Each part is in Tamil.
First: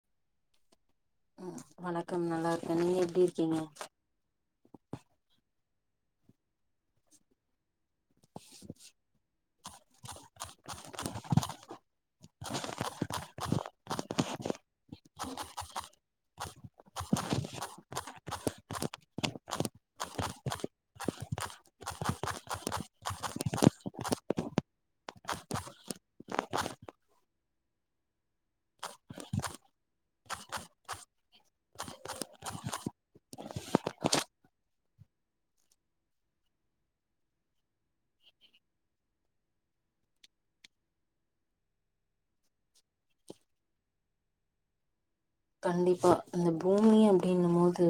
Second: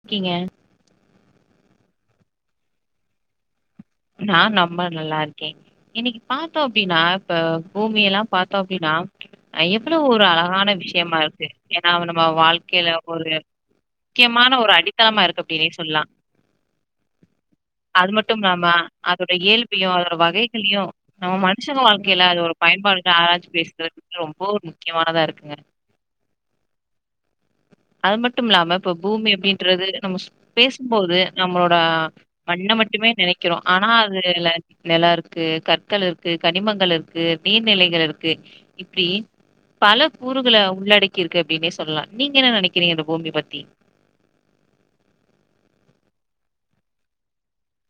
இருக்கிங்க வணக்கம் நல்லாருக்கே நீங்க எப்டி இருக்கிங்க நா நம்ப நல்லாருக்கே இன்னைக்கு பாத்தோ அப்டின்னா இப்ப பூமியெல பாத்தோ அப்டின்னா எவளோ ஒரு அழகான விஷயமா இருக்கு ஏன்னா நம்ம வாழ்க்கையில ஒரு முக்கியமான ஒரு அடித்தளமா இருக்கு அப்டினே சொல்லா அது மட்டும் இல்லாம அதோட இயல்பையு அதோட வகைகளையு நம்ம மனுஷங்க வாழ்க்கையில அது ஒரு பயன்பாடுக்கு ஆராஞ்சு பேசுறதுக்கு ரொம்ப ஒரு முக்கியமானதா இருக்குங்க [inaudible] அது மட்டும் இல்லாம இப்ப பூமி அப்படின்றது நம்ம பேசும்போது நம்மளோட மண்ண மட்டுமே நெனைக்கிறோ ஆனா அதுல நில இருக்கு கற்கள் இருக்கு கனிமங்கள் இருக்கு நீர்நிலைகள் இருக்கு இப்டி பல கூறுகள உள்ளடக்கி இருக்கு அப்டின்னே சொல்லலா நீங்க என்ன நினைக்கிறீங்க இந்த பூமிய பத்தி கண்டிப்பா அந்த பூமி அப்டின்னும் போது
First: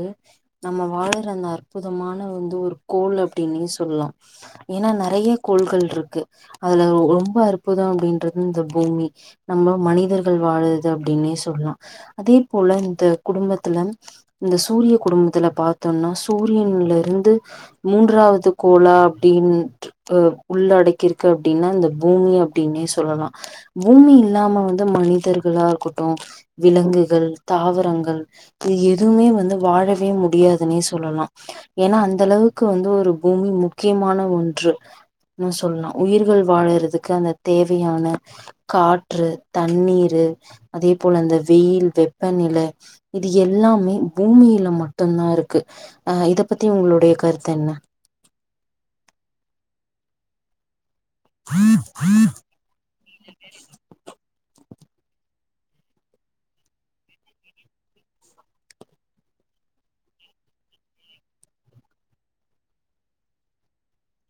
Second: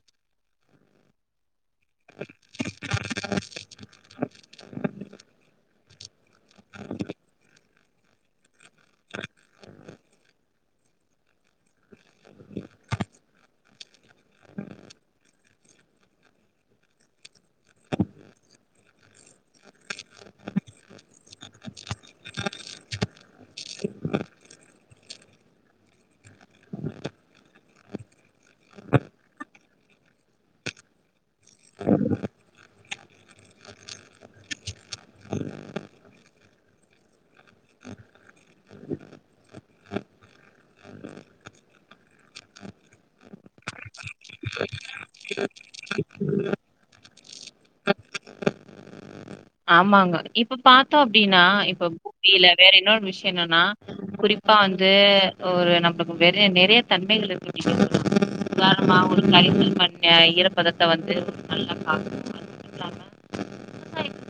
நம்ம வாழுற அந்த அற்புதமான வந்து ஒரு கோல் அப்டின்னே சொல்லலா ஏன்னா நெறைய கோள்கள் இருக்கு அதுல ரொம்ப அற் புத அப்டின்றது இந்த பூமி நம்ம மனிதர்கள் வாழுறது அப்டின்னே சொல்லலா அதே போல இந்த குடும்பத் துல இந்த சூரியக் குடும்பத்துல பாத்தோன்னா சூரியன்ல இருந்து மூன்றாவது கோலா அப்டின் டு ஆ உள்ளடக்கிருக்கு அப்டின்னா இந்த பூமி அப்டின்னே சொல்லலா பூமி இல்லாம வந்து மனிதர்களா இருக்கட்டு விலங்கு கள் தாவரங்கள் இது எதுவுமே வந்து வாழவே முடியாதுன்னே சொல்லலா ஏன்னா அந்தளவுக்கு வந்து ஒரு பூமி முக்கியமான ஒன்று னு சொல்லலா உயிர்கள் வாழறதுக்கு அந்த தேவையான காற்று தண்ணீரு அதே போல அந்த வெயில் வெப்பநில இது எல்லாமே பூமியில மட்டுந்தா இருக்கு ஆ இத பத்தி உங்களுடைய கருத்து என்ன ஆமாங்க இப்ப பாத்தோ அப்டின்னா இப்ப பூமியில வேற இன்னொரு விஷய என்னன்னா குறிப்பா வந்து ஒரு நம்பளுக்கு நெறைய நெறைய தன்மைகள் இருக்கு உதாரணமா ஒரு கைப்பிடி மண்ண ஈரப்பதத்த வந்து நல்லா பாக் த்துக்கலாம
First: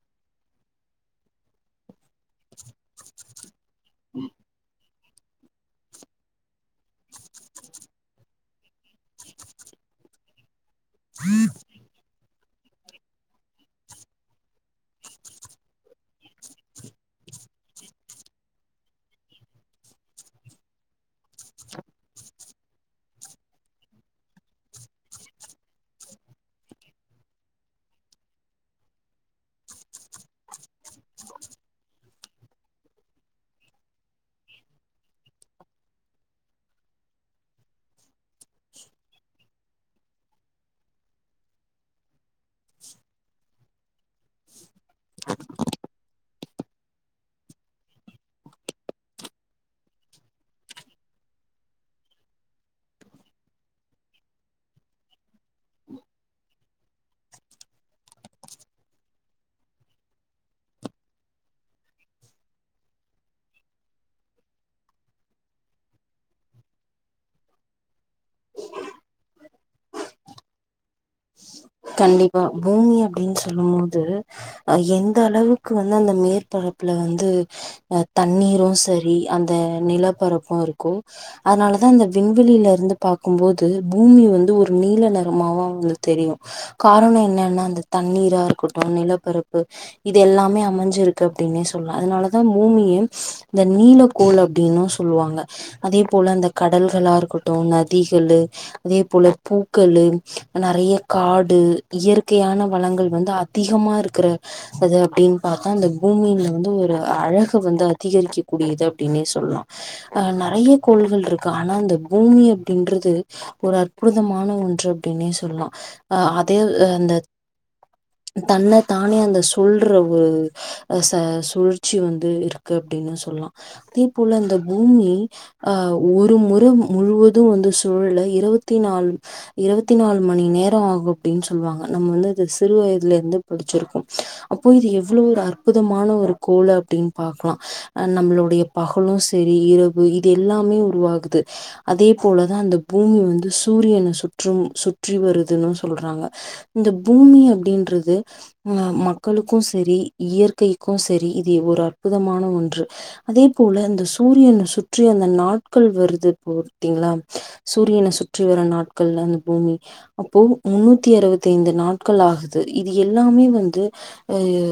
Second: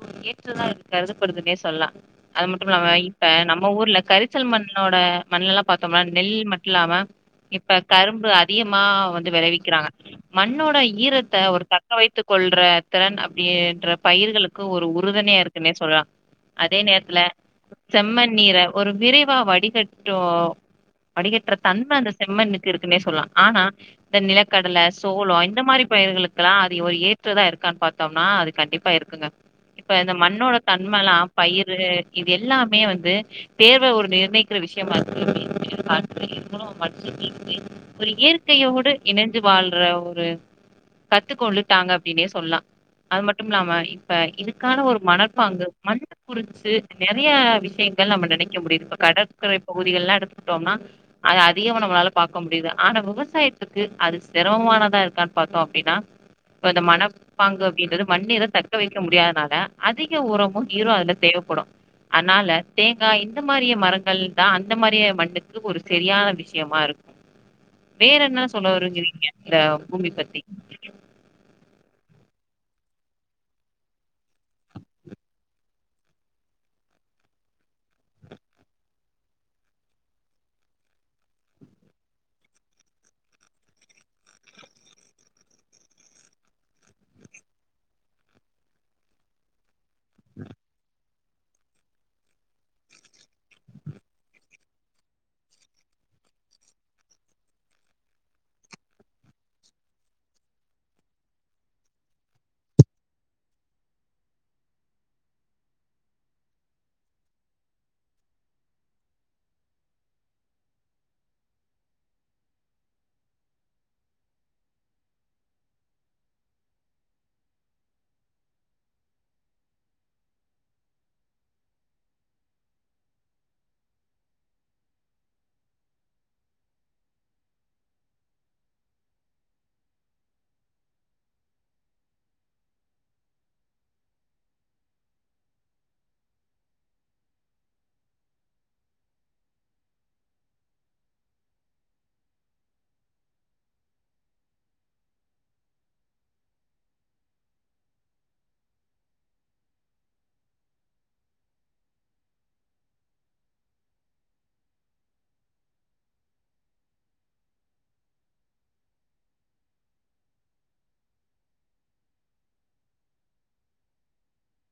ஒரு ஏற்றதா அது கருதப்படுதுன்னே சொல்லலா அது மட்டு இல்லாம இப்ப நம்ம ஊர்ல கரிசல் மண் ணோட மண்லல்லா பார்த்தோம்னா நெல் மட்ல்லாம இப்ப கரும்பு அதிகமா வந்து விளைவிக்கிறாங்க மண்ணோட ஈரத்த ஒரு தக்க வைத்துக் கொள்ற திறன் அப்டின்ற பயிர்களுக் கு ஒரு உறுதுணையா இருக்குன்னே சொல்லலா அதே நேரத்துல செம்மண் நீர ஒரு விரைவா வடிகட்டு வடிகட்ற தன்ம அந்த செம்மண்ணுக்கு இருக்குன்னே சொல்லலா ஆனா இந்த நிலக்கடல சோளோ இந்த மாரி பயிர்களுக்கெல்லா அது ஒரு ஏற்றதா இருக்கான்னு பாத் தோம்னா அது கண்டிப்பா இருக்குங்க இப்ப இந்த மண்ணோட தண்மலா பயிரு இது எல்லாமே வந்து தேவ ஒரு நிர்ணயிக்கிற விஷயமா இருக்கு [inaudible] ஒரு இயற்கையோடு இணைஞ்ச வாழ்ற ஒரு கத்துக்க கொள்ளுட்டாங்க அப்டின்னே சொல்லலா அது மட்டும் இல்லாம இப்ப இதுக்கான ஒரு மனர்ப்பாங்கு மண் குறிச்சு நெறைய விஷயங்கள் நம்ம நெனைக்க முடியுது இப்ப கடற்கரை பகுதிகள்லா எடுத்துட்டோம்னா அது அதிகம் நம்மளால பாக்க முடியுது ஆனா விவசாயத்துக்கு அது சிரமமானதா இருக்கான்னு பாத்தோ அப்டின்னா இப்ப இந்த மணப்பாங்கு அப்டின்றது மண் நீர தக் க வைக்க முடியாதனால அதிக உரமு நீரு அதுல தேவப்படு அதனால தேங்காய் இந்த மாரிய மரங்கள் தா அந்த மாரியே மண்ணுக்கு ஒரு சரியான விஷயமா இருக்கு வேற என்ன சொல்ல வருவீங்க இந்த பூமி பத்தி கண்டிப்பா பூமி அப்டின்னு சொல்லும் போது அது எந்தளவுக் கு வந்து அந்த மேற்பரப்புல வந்து ஆ தண்ணீரு சரி அந்த நிலப்பரப்பு இருக்கு அதனால தா அந்த விண்வெளியில இருந்து பாக்கும்போது பூமி வந்து ஒரு நீல நெறமாவு அவுங்களுக்கு தெரியு காரண என்னன்னா அந்த தண்ணீரா இருக்கட்டு நிலப்பரப்பு இது எல்லாமே அமஞ்சிருக் தப்டின்னே சொல்லா அதனாலதா பூமியே இந்த நீலக்கோள் அப்டின்னு சொல்லுவாங்க அதே போல இந்த கடல்களா இருக்கட்டு நதிகளு அதே போல பூக்களு நெறைய காடு இயற்கையான வளங்கள் வந்து அதிகமா இருக்கிற அத அப்டின் பாத்தா அந்த பூமியில வந்து ஒரு அழக வந்து அதிகரிக்கக்க கூடியது அப்டின்னே சொல்லா அ நெறைய கோள்கள் இருக்கு ஆனா அந்த பூமி அப்டின்றது ஒரு அற்புதமான ஒன்று அப்டின்னே சொல்லா ஆ அதே அந்த தன்ன தானே அந்த சொல்ற ஒரு அ ச சுழற்சி வந்து இருக்கு அப்டின்னு சொல்லலாம் அதே போல அந்த பூமி ஆ ஒரு முற முழுவதும் வந்து சூழல இருவத்தி நாள் இருவத்தி நாள் மணி நேரோ ஆகும் அப்டின் சொல்வாங்க நம்ம வந்து அத சிறு வயதுல இருந்து படிச்சிருக்கோ அப்போ இது எவ்ளோ ஒரு அற்புதமான ஒரு கோளு அப்டின் பாக்கலா அ நம்மளோடைய பகலு செரி இரவு இது எல்லாமே உருவாகுது அதே போலதா அந்த பூமி வந்து சூரியன சுற்றும் சுற்றி வருதுனு சொல்றாங்க இந்த பூமி அப்டின்றது மக்களுக்கு செரி இயற்கைக்கு செரி இது ஒரு அற்புதமான ஒன்று அதே போல அந்த சூரியன சுற்றி அந்த நாட்கள் வருது பாத்திங்ளா சூரியன சுற்றி வரும் நாட்கள்ல அந்த பூமி அப்போ முன்னூத்தி அறுவத்தி ஐந்து நாட்கள் ஆகுது இது எல்லாமே வந்து அய்யோ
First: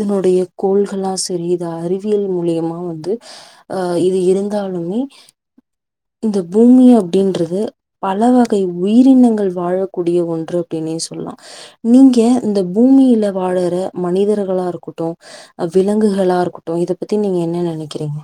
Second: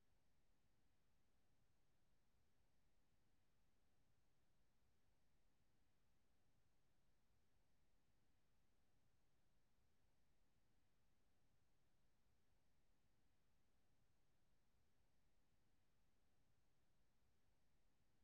இதனுடைய கோள்களா சரி இத அறிவியல் மூலியமா வந்து அ இது இருந்தாலுமே இந்த பூமி அப்டின்றது பல வகை உயிரினங்கள் வாழக்கூடிய ஒன்று அப்டின்னே சொல்லா நீங்க இந்த பூமியில வாழற மனிதர்களா இருக்கட்டு விலங்குகளா இருக்கட்டு இத பத்தி நீங்க என்ன நெனைக்கிறீங்க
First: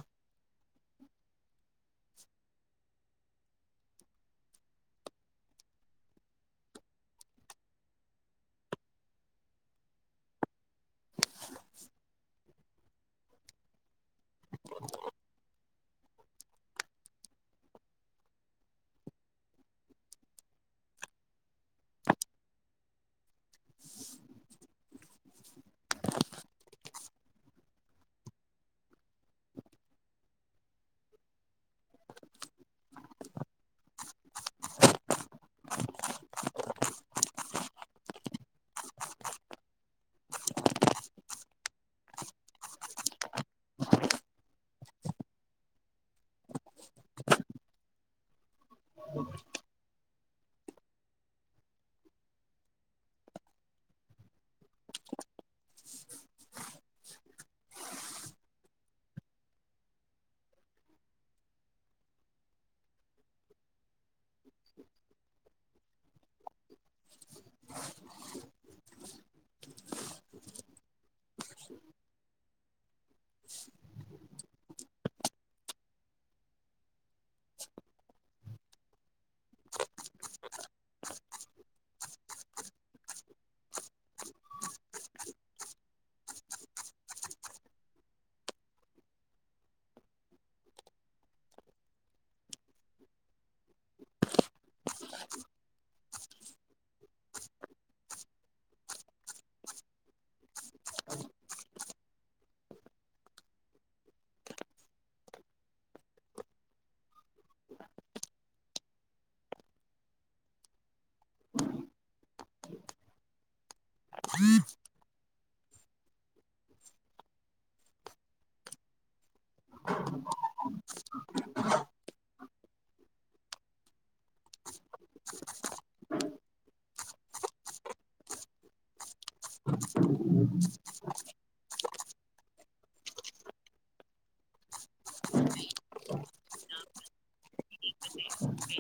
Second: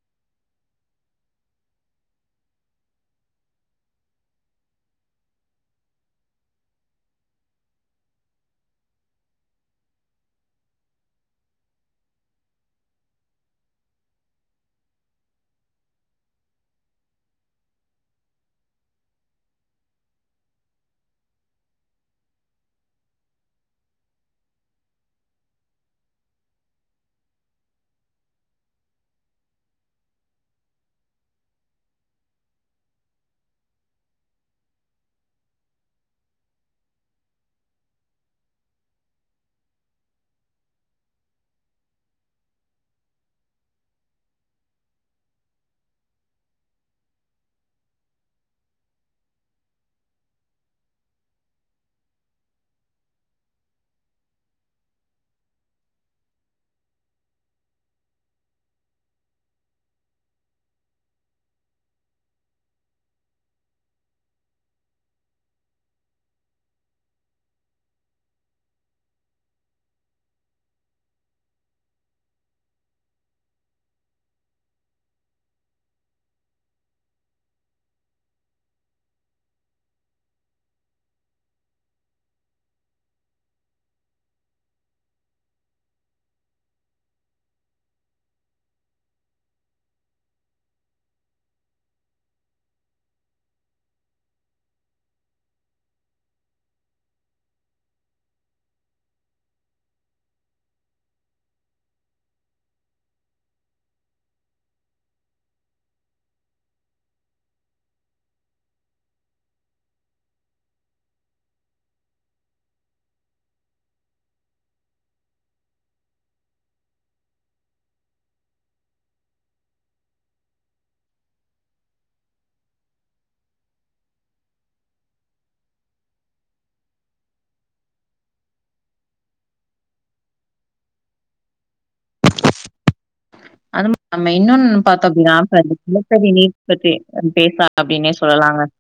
அது மு நம்ம இன்னொன் பாத்தோ அப்டின்னா [unintelligible] நிலத்தடி நீர் பத்தி பேச அப்டின்னே சொல்லலாங்க